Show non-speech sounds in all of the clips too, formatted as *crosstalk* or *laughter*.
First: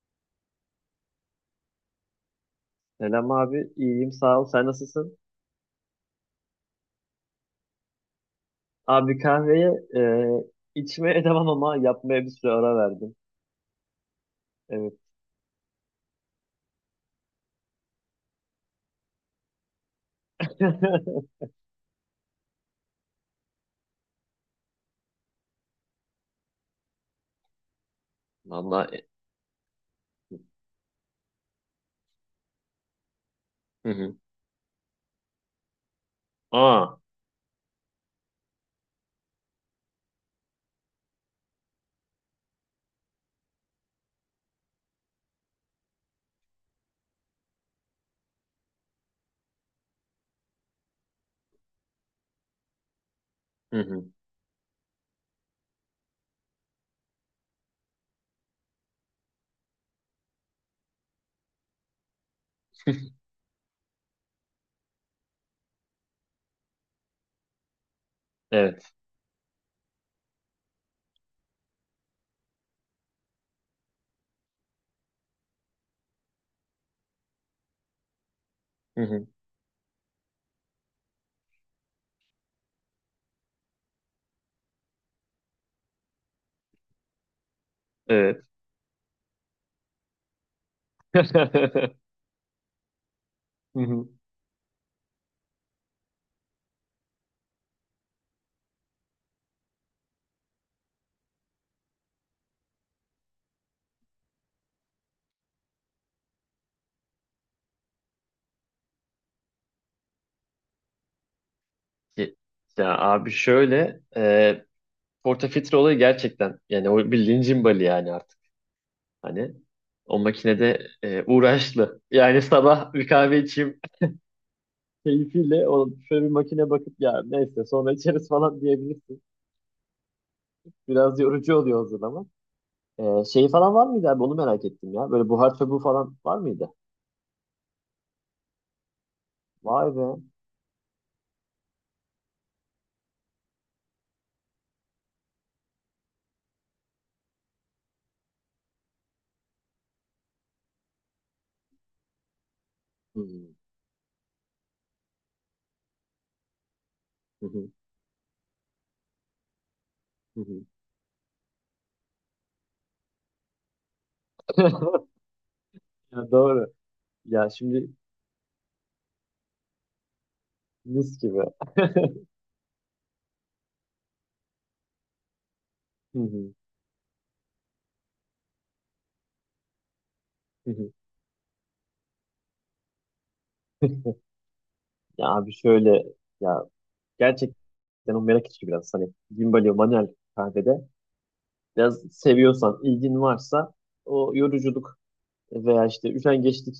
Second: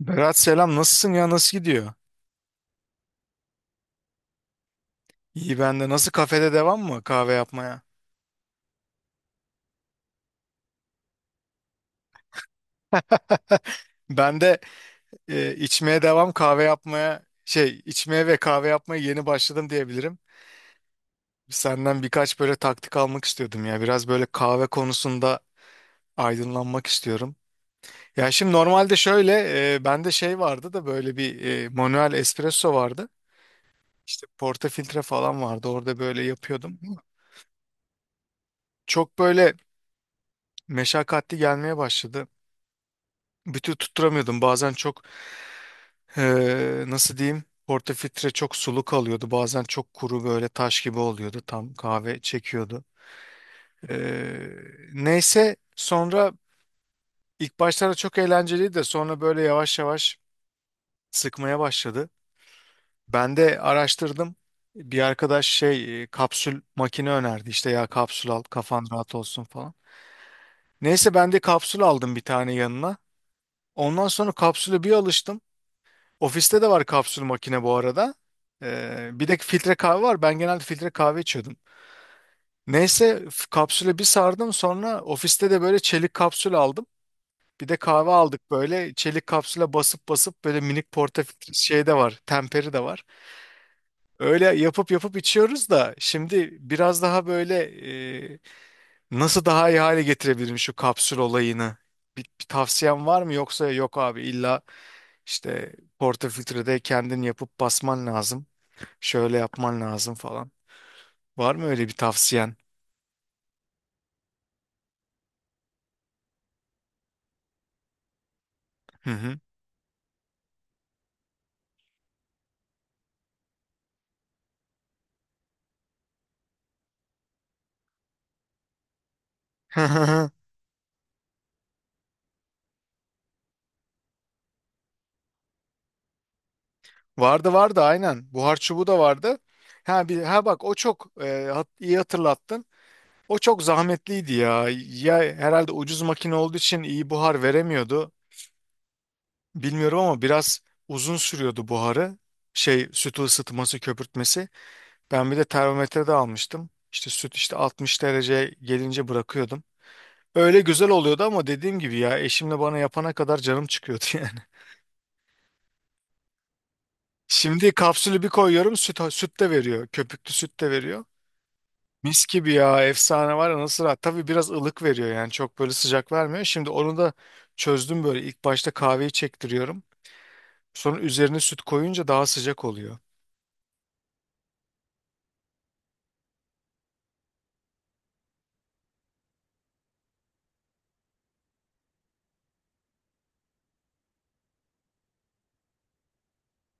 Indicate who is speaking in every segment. Speaker 1: Berat, selam, nasılsın ya, nasıl gidiyor?
Speaker 2: Selam abi, iyiyim sağ ol. Sen nasılsın?
Speaker 1: İyi ben de. Nasıl, kafede devam mı kahve yapmaya?
Speaker 2: Abi kahveye e, içmeye *laughs* devam ama yapmaya bir süre ara verdim.
Speaker 1: Ben de
Speaker 2: Evet.
Speaker 1: içmeye devam, kahve yapmaya şey içmeye ve kahve yapmaya yeni başladım diyebilirim.
Speaker 2: *laughs*
Speaker 1: Senden birkaç böyle taktik almak istiyordum ya, biraz böyle kahve konusunda aydınlanmak istiyorum. Ya şimdi normalde
Speaker 2: Vallahi.
Speaker 1: şöyle, bende şey vardı da, böyle bir manuel espresso vardı.
Speaker 2: Hı hı.
Speaker 1: İşte portafiltre falan vardı, orada böyle yapıyordum.
Speaker 2: Aa.
Speaker 1: Çok böyle meşakkatli gelmeye başladı. Bütün tutturamıyordum, bazen çok. Nasıl diyeyim? Portafiltre çok sulu kalıyordu. Bazen çok kuru, böyle taş gibi oluyordu. Tam kahve çekiyordu.
Speaker 2: Hı hı.
Speaker 1: Ee, neyse sonra, ilk başlarda çok eğlenceliydi de sonra böyle yavaş yavaş sıkmaya başladı.
Speaker 2: *laughs*
Speaker 1: Ben de araştırdım. Bir arkadaş şey, kapsül makine önerdi. İşte, ya kapsül al, kafan
Speaker 2: Evet.
Speaker 1: rahat olsun falan. Neyse, ben de kapsül aldım bir tane yanına. Ondan sonra kapsüle bir alıştım. Ofiste de var kapsül makine bu arada.
Speaker 2: Hı
Speaker 1: Ee,
Speaker 2: hı.
Speaker 1: bir de filtre kahve var. Ben genelde filtre kahve içiyordum. Neyse, kapsüle bir sardım, sonra ofiste de böyle çelik kapsül aldım. Bir de kahve
Speaker 2: Evet.
Speaker 1: aldık, böyle çelik kapsüle basıp basıp, böyle minik
Speaker 2: *laughs*
Speaker 1: portafiltre şey de
Speaker 2: Hı
Speaker 1: var. Temperi de var.
Speaker 2: hı.
Speaker 1: Öyle yapıp yapıp içiyoruz da şimdi biraz daha böyle, e, nasıl daha iyi hale getirebilirim şu kapsül olayını? Bir tavsiyen var mı, yoksa yok abi, illa işte portafiltrede kendin yapıp basman lazım, şöyle yapman lazım falan? Var mı öyle bir
Speaker 2: Ye-
Speaker 1: tavsiyen?
Speaker 2: Ya abi şöyle portafitre olayı gerçekten, yani o bildiğin cimbali yani artık
Speaker 1: Hı hı.
Speaker 2: hani o makinede uğraşlı. Yani *laughs* sabah bir kahve içeyim, *laughs* keyfiyle o şöyle bir makine bakıp ya neyse sonra içeriz falan diyebilirsin.
Speaker 1: *laughs*
Speaker 2: Biraz yorucu oluyor o zaman. Şey falan var mıydı abi? Onu merak ettim ya. Böyle buhar çubuğu falan var mıydı?
Speaker 1: Vardı vardı, aynen. Buhar çubuğu da vardı.
Speaker 2: Vay
Speaker 1: Ha
Speaker 2: be.
Speaker 1: bir ha bak, o çok iyi hatırlattın. O çok zahmetliydi ya. Ya herhalde ucuz makine olduğu için iyi buhar veremiyordu. Bilmiyorum ama biraz uzun sürüyordu buharı. Şey,
Speaker 2: Hı
Speaker 1: sütü
Speaker 2: hı,
Speaker 1: ısıtması, köpürtmesi. Ben bir de termometre de almıştım. İşte süt,
Speaker 2: hı
Speaker 1: işte
Speaker 2: hı,
Speaker 1: 60 derece gelince bırakıyordum.
Speaker 2: hı
Speaker 1: Öyle
Speaker 2: hı.
Speaker 1: güzel oluyordu ama dediğim gibi ya, eşimle bana yapana kadar canım çıkıyordu *laughs* yani.
Speaker 2: *laughs* Ya doğru. Ya
Speaker 1: Şimdi
Speaker 2: şimdi
Speaker 1: kapsülü bir koyuyorum, süt, süt de veriyor. Köpüklü süt de veriyor.
Speaker 2: mis gibi. *laughs*
Speaker 1: Mis gibi ya, efsane, var ya nasıl rahat. Tabii biraz ılık veriyor, yani çok böyle sıcak
Speaker 2: Hı
Speaker 1: vermiyor.
Speaker 2: hı,
Speaker 1: Şimdi onu da çözdüm, böyle ilk başta kahveyi çektiriyorum.
Speaker 2: hı hı.
Speaker 1: Sonra üzerine süt koyunca daha sıcak oluyor.
Speaker 2: Ya abi şöyle, ya gerçekten o merak içi biraz hani Gimbalio manuel kahvede biraz seviyorsan, ilgin varsa o yoruculuk veya işte üşengeçlik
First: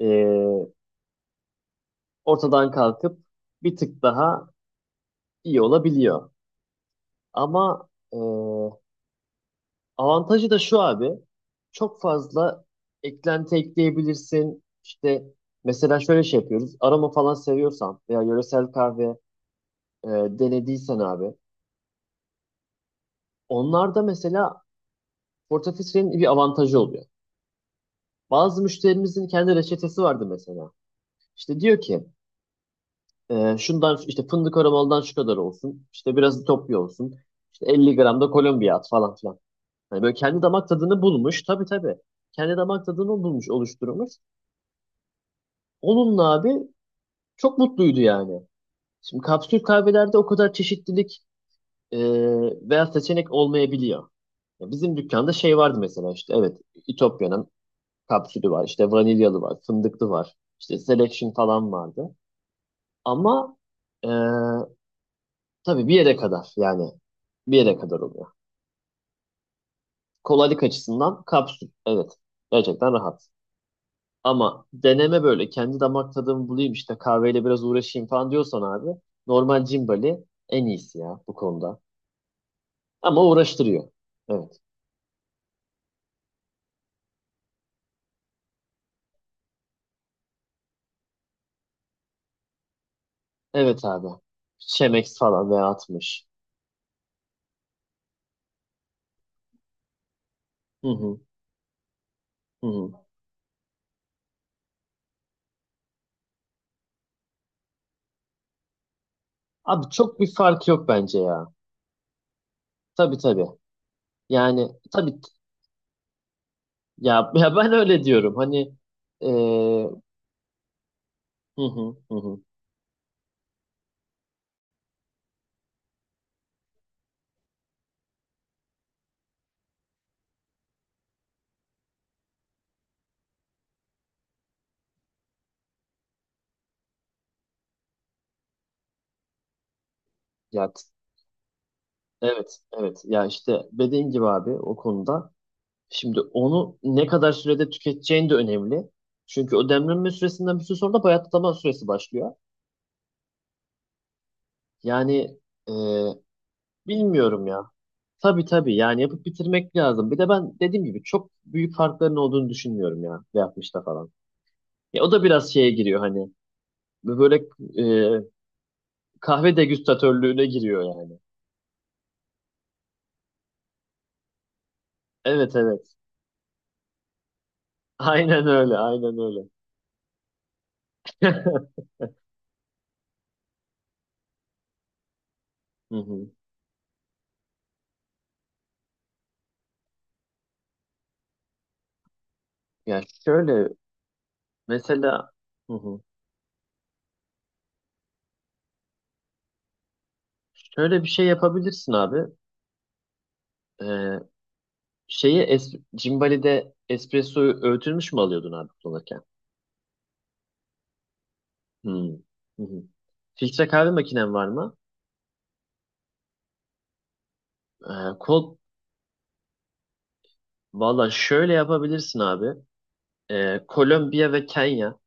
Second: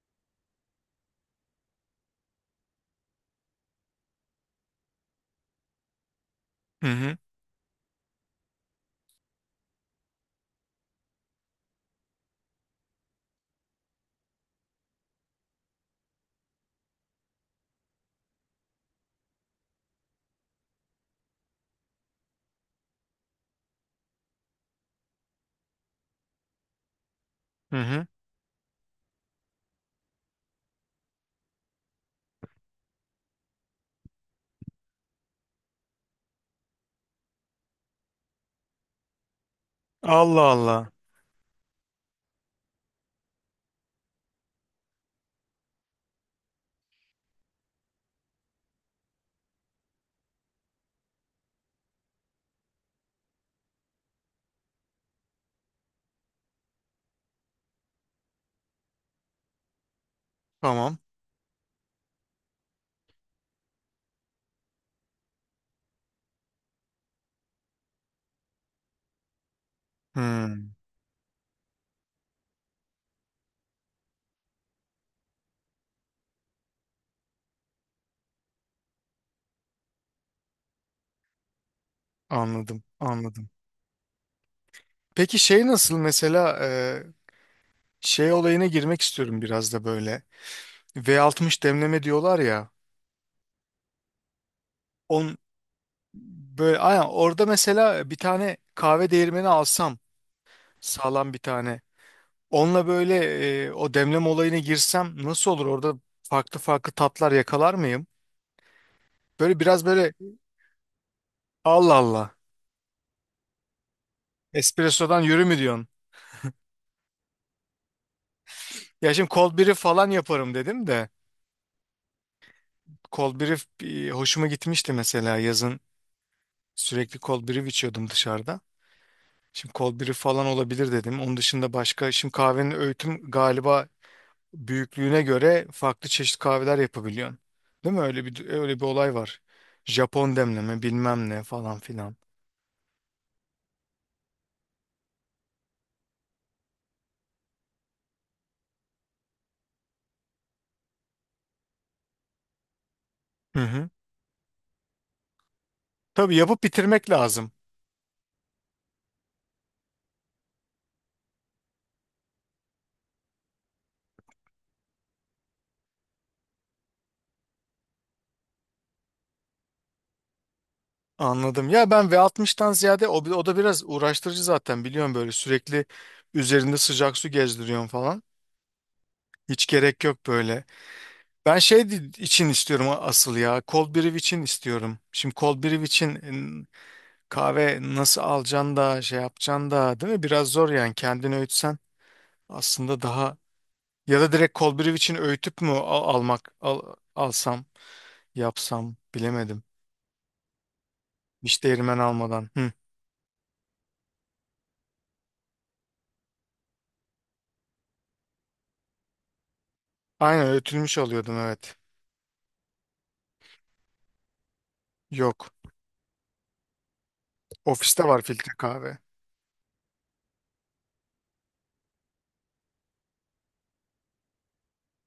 Speaker 2: eee ortadan kalkıp bir tık daha iyi olabiliyor.
Speaker 1: Hı hı
Speaker 2: Ama avantajı da şu abi. Çok fazla eklenti ekleyebilirsin. İşte mesela şöyle şey yapıyoruz. Aroma falan seviyorsan veya yöresel kahve e, denediysen abi. Onlarda mesela portafiltrenin bir avantajı oluyor.
Speaker 1: hı hı.
Speaker 2: Bazı müşterimizin kendi reçetesi vardı mesela. İşte diyor ki şundan işte fındık aromalıdan şu kadar olsun. İşte biraz Etiyopya olsun. İşte 50 gram da Kolombiya at falan filan. Hani böyle kendi
Speaker 1: Allah
Speaker 2: damak
Speaker 1: Allah.
Speaker 2: tadını bulmuş. Tabii tabii. Kendi damak tadını bulmuş, oluşturmuş. Onunla abi çok mutluydu yani. Şimdi kapsül kahvelerde o kadar çeşitlilik e, veya seçenek olmayabiliyor. Ya bizim dükkanda şey vardı mesela, işte evet, İtopya'nın kapsülü var, işte vanilyalı var, fındıklı var, işte
Speaker 1: Tamam.
Speaker 2: selection falan vardı. Ama e, tabii bir yere kadar, yani bir yere kadar oluyor. Kolaylık
Speaker 1: Hmm,
Speaker 2: açısından kapsül evet, gerçekten rahat. Ama deneme, böyle kendi damak tadımı bulayım, işte kahveyle biraz uğraşayım falan diyorsan abi, normal Cimbali en iyisi ya bu konuda.
Speaker 1: anladım
Speaker 2: Ama
Speaker 1: anladım.
Speaker 2: uğraştırıyor. Evet.
Speaker 1: Peki şey nasıl mesela, şey olayına girmek istiyorum biraz da böyle. V60 demleme diyorlar ya.
Speaker 2: Evet abi. Şemex
Speaker 1: On,
Speaker 2: falan veya atmış.
Speaker 1: böyle aynen orada mesela bir tane kahve değirmeni alsam,
Speaker 2: Hı hı.
Speaker 1: sağlam bir tane.
Speaker 2: Hı
Speaker 1: Onunla
Speaker 2: hı.
Speaker 1: böyle, o demleme olayına girsem nasıl olur? Orada farklı farklı tatlar yakalar mıyım? Böyle biraz
Speaker 2: Abi
Speaker 1: böyle.
Speaker 2: çok bir fark yok bence ya.
Speaker 1: Allah Allah.
Speaker 2: Tabii tabii. Yani tabii
Speaker 1: Espresso'dan
Speaker 2: t-
Speaker 1: yürü mü diyorsun?
Speaker 2: ya, ya ben öyle diyorum. Hani
Speaker 1: Ya şimdi cold brew
Speaker 2: eee,
Speaker 1: falan yaparım dedim de.
Speaker 2: hı hı hı hı.
Speaker 1: Cold brew hoşuma gitmişti mesela yazın. Sürekli cold brew içiyordum dışarıda. Şimdi cold brew falan olabilir dedim. Onun dışında başka, şimdi kahvenin öğütüm galiba büyüklüğüne göre farklı çeşit kahveler yapabiliyorsun. Değil mi? Öyle bir, öyle bir olay var. Japon
Speaker 2: Ya
Speaker 1: demleme
Speaker 2: t-
Speaker 1: bilmem ne falan filan.
Speaker 2: evet evet. Ya işte dediğin gibi abi o konuda. Şimdi onu ne kadar sürede tüketeceğin de önemli. Çünkü o demlenme süresinden bir süre sonra da bayatlama süresi başlıyor.
Speaker 1: Hı hı.
Speaker 2: Yani eee,
Speaker 1: Tabii, yapıp bitirmek
Speaker 2: bilmiyorum
Speaker 1: lazım.
Speaker 2: ya. Tabii tabii yani yapıp bitirmek lazım. Bir de ben dediğim gibi çok büyük farkların olduğunu düşünmüyorum ya, yapmışta falan. Ya o da biraz şeye giriyor, hani böyle e, kahve degüstatörlüğüne giriyor yani.
Speaker 1: Anladım. Ya ben V60'tan ziyade, o, o da biraz uğraştırıcı zaten, biliyorum böyle
Speaker 2: Evet evet.
Speaker 1: sürekli
Speaker 2: *laughs*
Speaker 1: üzerinde sıcak su gezdiriyorum falan.
Speaker 2: Aynen öyle, aynen öyle.
Speaker 1: Hiç gerek yok böyle. Ben
Speaker 2: *laughs*
Speaker 1: şey için istiyorum, asıl ya. Cold brew için istiyorum. Şimdi cold brew
Speaker 2: Hı
Speaker 1: için,
Speaker 2: hı.
Speaker 1: kahve nasıl alacaksın da şey yapacaksın da, değil mi? Biraz zor yani, kendini öğütsen aslında
Speaker 2: Ya
Speaker 1: daha.
Speaker 2: şöyle
Speaker 1: Ya da direkt Kolbiriv için
Speaker 2: mesela,
Speaker 1: öğütüp mü
Speaker 2: hı hı.
Speaker 1: almak alsam yapsam bilemedim.
Speaker 2: Şöyle bir şey
Speaker 1: Hiç
Speaker 2: yapabilirsin
Speaker 1: değirmen
Speaker 2: abi.
Speaker 1: almadan. Hı.
Speaker 2: Ee, şeyi Cimbali'de espressoyu öğütülmüş mü alıyordun abi kullanırken?
Speaker 1: Aynen, öğütülmüş alıyordum, evet.
Speaker 2: Hı. Hı hı. Filtre kahve makinen var mı?
Speaker 1: Yok. Ofiste var filtre
Speaker 2: Kol
Speaker 1: kahve.
Speaker 2: valla şöyle yapabilirsin abi. Kolombiya ve Kenya.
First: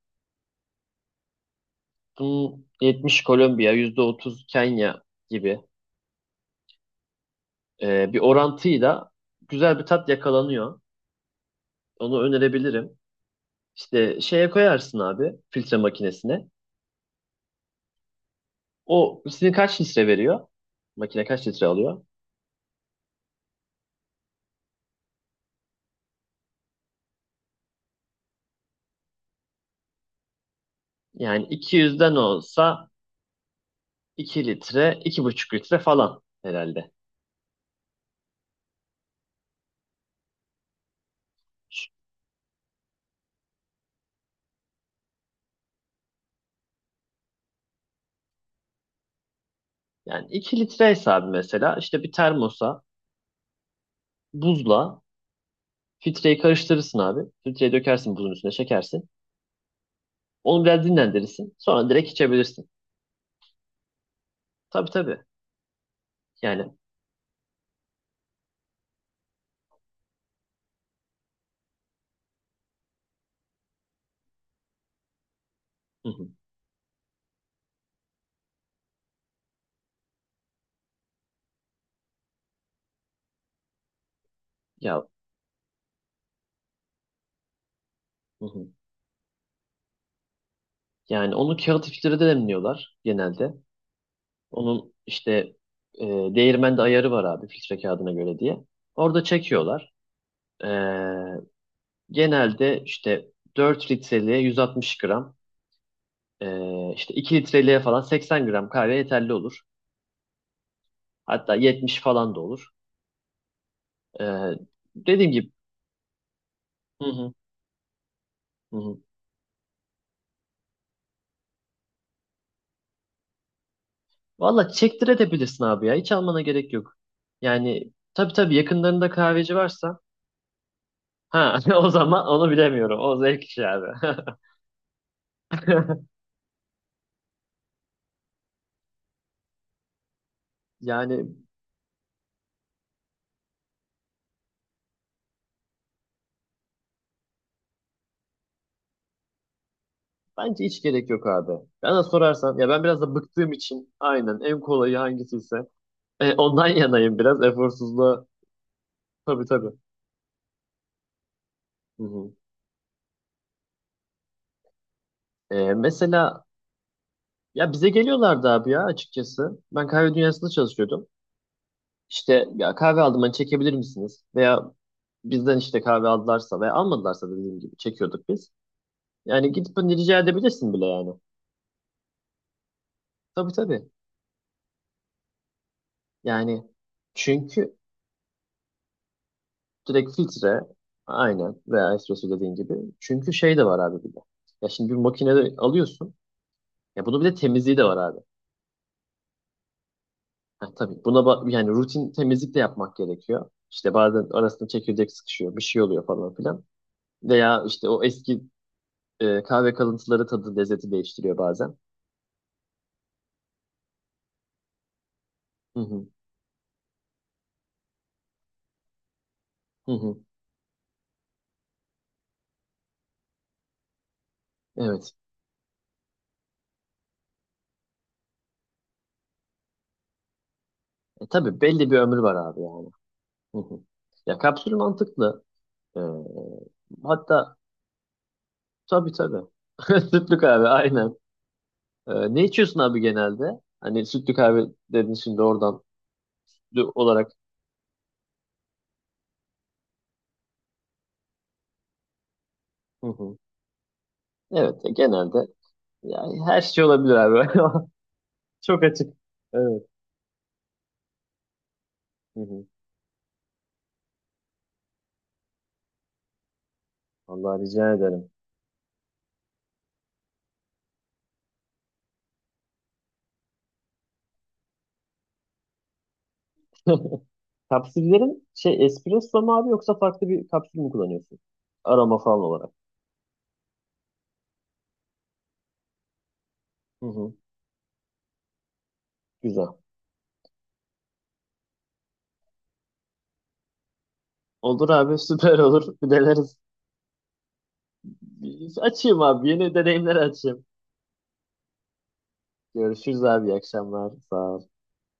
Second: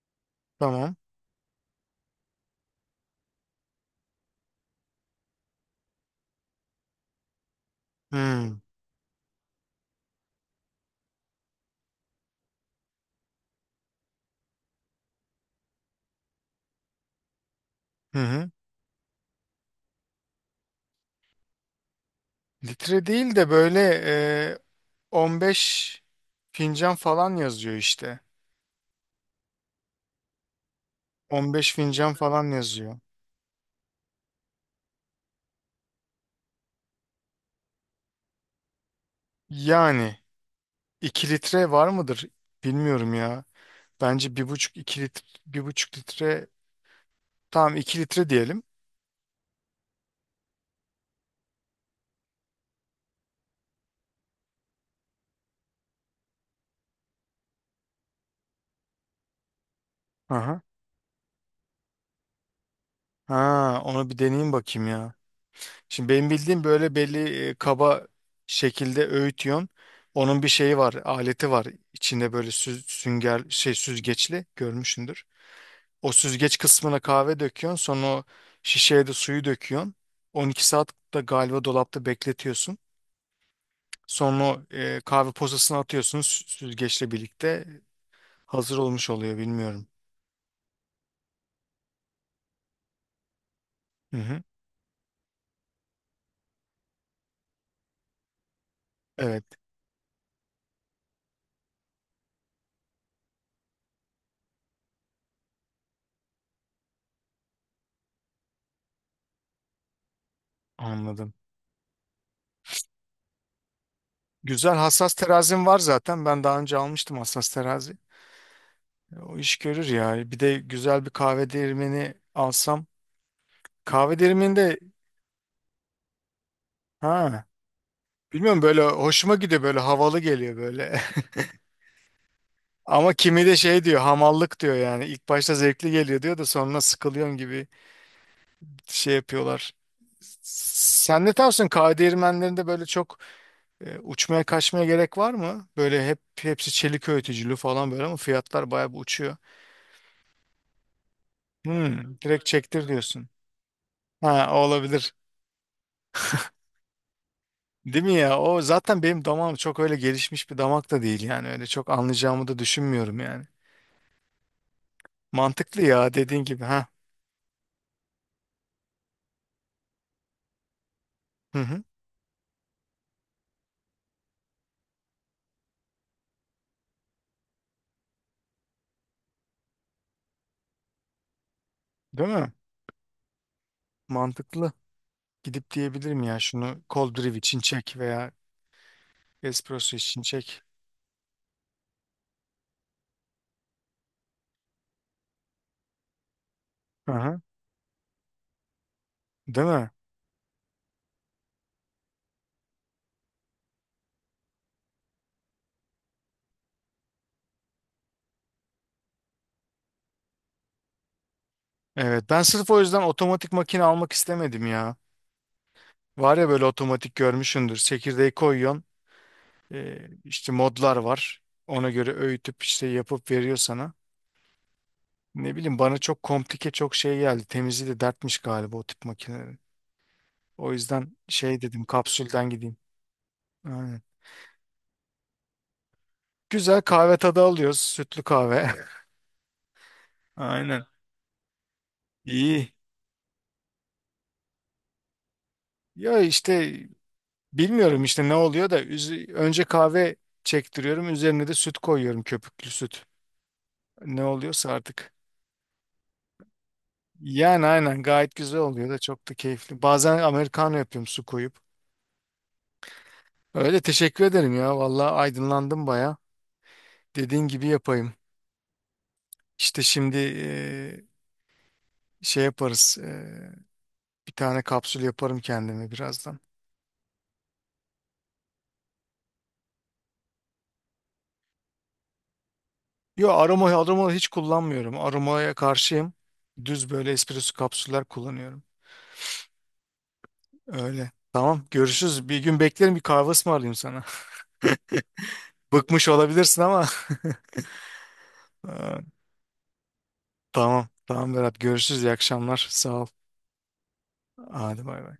Speaker 1: Tamam.
Speaker 2: Bunun 70 Kolombiya, %30 Kenya gibi bir
Speaker 1: Hı.
Speaker 2: orantıyla güzel bir tat yakalanıyor. Onu önerebilirim. İşte şeye koyarsın abi, filtre makinesine.
Speaker 1: Hı hı.
Speaker 2: O sizin kaç litre veriyor? Makine kaç litre alıyor?
Speaker 1: Litre değil de böyle, e, 15 fincan falan yazıyor işte.
Speaker 2: Yani
Speaker 1: 15 fincan
Speaker 2: 200'den
Speaker 1: falan
Speaker 2: olsa
Speaker 1: yazıyor.
Speaker 2: 2 litre, iki buçuk litre falan herhalde.
Speaker 1: Yani 2 litre var mıdır? Bilmiyorum ya. Bence bir buçuk 2 litre, 1,5 litre, tamam, 2 litre diyelim.
Speaker 2: Yani iki litre hesabı mesela, işte bir termosa buzla filtreyi karıştırırsın abi. Filtreye dökersin, buzun üstüne çekersin.
Speaker 1: Aha.
Speaker 2: Onu biraz dinlendirirsin. Sonra direkt içebilirsin.
Speaker 1: Ha, onu bir deneyeyim bakayım
Speaker 2: Tabii
Speaker 1: ya.
Speaker 2: tabii.
Speaker 1: Şimdi benim bildiğim
Speaker 2: Yani
Speaker 1: böyle belli, kaba şekilde öğütüyorsun. Onun bir şeyi var, aleti var. İçinde böyle sünger şey süzgeçli görmüşsündür.
Speaker 2: hı
Speaker 1: O
Speaker 2: hı.
Speaker 1: süzgeç kısmına kahve döküyorsun, sonra o şişeye de suyu döküyorsun. 12 saat de galiba dolapta bekletiyorsun. Sonra o,
Speaker 2: Ya
Speaker 1: kahve posasını atıyorsun, süzgeçle birlikte.
Speaker 2: hı hı.
Speaker 1: Hazır olmuş oluyor bilmiyorum.
Speaker 2: Yani onu kağıt filtrede demliyorlar genelde.
Speaker 1: Hı hı.
Speaker 2: Onun işte değirmende ayarı var abi, filtre kağıdına göre diye. Orada
Speaker 1: Evet,
Speaker 2: çekiyorlar. E, genelde işte 4 litreliğe 160 gram, işte 2 litreliğe falan 80 gram kahve yeterli olur.
Speaker 1: anladım.
Speaker 2: Hatta 70 falan da olur. E,
Speaker 1: Güzel, hassas
Speaker 2: dediğim gibi
Speaker 1: terazim var zaten. Ben daha önce
Speaker 2: hı
Speaker 1: almıştım
Speaker 2: hı.
Speaker 1: hassas terazi.
Speaker 2: Hı hı.
Speaker 1: O iş görür ya. Bir de güzel bir kahve değirmeni alsam. Kahve
Speaker 2: Valla
Speaker 1: değirmeninde,
Speaker 2: çektirebilirsin abi ya. Hiç almana gerek yok.
Speaker 1: ha,
Speaker 2: Yani tabii tabii
Speaker 1: bilmiyorum, böyle
Speaker 2: yakınlarında
Speaker 1: hoşuma
Speaker 2: kahveci
Speaker 1: gidiyor, böyle
Speaker 2: varsa,
Speaker 1: havalı geliyor böyle.
Speaker 2: ha *laughs* o zaman onu
Speaker 1: *laughs*
Speaker 2: bilemiyorum.
Speaker 1: Ama
Speaker 2: O zevk
Speaker 1: kimi de
Speaker 2: işi
Speaker 1: şey
Speaker 2: abi.
Speaker 1: diyor, hamallık diyor yani. İlk başta zevkli geliyor
Speaker 2: *laughs*
Speaker 1: diyor da sonra sıkılıyorum gibi şey yapıyorlar. Sen
Speaker 2: Yani
Speaker 1: ne tarafsın? Kahve değirmenlerinde böyle çok, uçmaya kaçmaya gerek var mı? Böyle hep hepsi çelik öğütücülü falan böyle, ama fiyatlar bayağı bir uçuyor.
Speaker 2: bence hiç gerek yok abi. Bana
Speaker 1: Hmm, direkt
Speaker 2: sorarsan ya, ben
Speaker 1: çektir
Speaker 2: biraz da
Speaker 1: diyorsun.
Speaker 2: bıktığım için aynen
Speaker 1: Ha, o
Speaker 2: en kolayı
Speaker 1: olabilir.
Speaker 2: hangisiyse ondan *laughs* yanayım, biraz
Speaker 1: Değil mi
Speaker 2: eforsuzluğa.
Speaker 1: ya? O zaten benim
Speaker 2: Tabii
Speaker 1: damağım
Speaker 2: tabii.
Speaker 1: çok öyle gelişmiş bir damak da değil yani. Öyle çok
Speaker 2: Hı hı.
Speaker 1: anlayacağımı da düşünmüyorum yani.
Speaker 2: E,
Speaker 1: Mantıklı ya, dediğin
Speaker 2: mesela
Speaker 1: gibi. Ha.
Speaker 2: ya bize geliyorlardı abi ya, açıkçası. Ben kahve dünyasında çalışıyordum.
Speaker 1: Hı hı.
Speaker 2: İşte ya kahve aldım, hani çekebilir misiniz? Veya bizden işte kahve aldılarsa veya almadılarsa dediğim gibi çekiyorduk biz. Yani gidip hani rica edebilirsin bile yani.
Speaker 1: Değil mi?
Speaker 2: Tabii tabii.
Speaker 1: Mantıklı. Gidip diyebilirim ya,
Speaker 2: Yani
Speaker 1: şunu cold brew için
Speaker 2: çünkü
Speaker 1: çek veya espresso
Speaker 2: direkt
Speaker 1: için çek.
Speaker 2: filtre, aynen, veya espresso dediğin gibi. Çünkü şey de var abi bir de. Ya şimdi bir makinede alıyorsun. Ya
Speaker 1: Hı
Speaker 2: bunun bir de
Speaker 1: hı.
Speaker 2: temizliği de var abi.
Speaker 1: Değil mi?
Speaker 2: Ha, tabii buna yani rutin temizlik de yapmak gerekiyor. İşte bazen arasında çekirdek sıkışıyor, bir şey oluyor falan filan. Veya işte o eski kahve kalıntıları tadı lezzeti değiştiriyor bazen.
Speaker 1: Evet, ben sırf o yüzden otomatik makine almak istemedim ya.
Speaker 2: Hı hı,
Speaker 1: Var ya böyle otomatik, görmüşsündür. Çekirdeği koyuyorsun.
Speaker 2: hı hı.
Speaker 1: İşte modlar var. Ona göre öğütüp işte yapıp veriyor sana.
Speaker 2: Evet.
Speaker 1: Ne bileyim, bana çok komplike çok şey geldi. Temizliği de dertmiş galiba o tip makinelerin. O yüzden
Speaker 2: E,
Speaker 1: şey
Speaker 2: tabii
Speaker 1: dedim,
Speaker 2: belli bir ömrü var
Speaker 1: kapsülden
Speaker 2: abi
Speaker 1: gideyim.
Speaker 2: yani. Hı hı.
Speaker 1: Aynen.
Speaker 2: Ya kapsül mantıklı. Ee,
Speaker 1: Güzel kahve tadı
Speaker 2: hatta
Speaker 1: alıyoruz. Sütlü kahve.
Speaker 2: tabii tabii. *laughs*
Speaker 1: *laughs*
Speaker 2: Sütlü kahve
Speaker 1: Aynen.
Speaker 2: aynen. Ne
Speaker 1: İyi.
Speaker 2: içiyorsun abi genelde? Hani sütlü kahve dedin şimdi oradan
Speaker 1: Ya işte
Speaker 2: sütlü olarak.
Speaker 1: bilmiyorum işte ne oluyor da önce kahve çektiriyorum. Üzerine de süt koyuyorum, köpüklü süt.
Speaker 2: Hı hı.
Speaker 1: Ne oluyorsa
Speaker 2: Evet,
Speaker 1: artık.
Speaker 2: genelde yani her şey olabilir abi.
Speaker 1: Yani aynen gayet güzel
Speaker 2: *laughs* Çok
Speaker 1: oluyor da
Speaker 2: açık.
Speaker 1: çok da keyifli.
Speaker 2: Evet.
Speaker 1: Bazen americano yapıyorum, su koyup.
Speaker 2: Hı hı.
Speaker 1: Öyle, teşekkür ederim ya. Vallahi aydınlandım baya. Dediğin
Speaker 2: Vallahi
Speaker 1: gibi
Speaker 2: rica
Speaker 1: yapayım.
Speaker 2: ederim.
Speaker 1: İşte şimdi, şey yaparız. Bir tane kapsül yaparım kendime birazdan.
Speaker 2: *laughs* Kapsüllerin şey espresso mu abi, yoksa farklı bir kapsül mü kullanıyorsun? Aroma falan olarak.
Speaker 1: Yo, aroma, aroma hiç kullanmıyorum. Aromaya karşıyım. Düz
Speaker 2: Hı
Speaker 1: böyle
Speaker 2: hı.
Speaker 1: espresso kapsüller kullanıyorum.
Speaker 2: Güzel.
Speaker 1: Öyle. Tamam, görüşürüz. Bir gün beklerim, bir kahve ısmarlayayım sana.
Speaker 2: Olur
Speaker 1: *laughs*
Speaker 2: abi, *laughs* süper olur.
Speaker 1: Bıkmış
Speaker 2: Bir deneriz.
Speaker 1: olabilirsin ama. *laughs* Ee,
Speaker 2: Açayım abi. Yeni deneyimler açayım.
Speaker 1: Tamam. Tamam Berat, görüşürüz. İyi akşamlar. Sağ ol.
Speaker 2: Görüşürüz abi. İyi akşamlar. Sağ ol.
Speaker 1: Hadi, bay bay.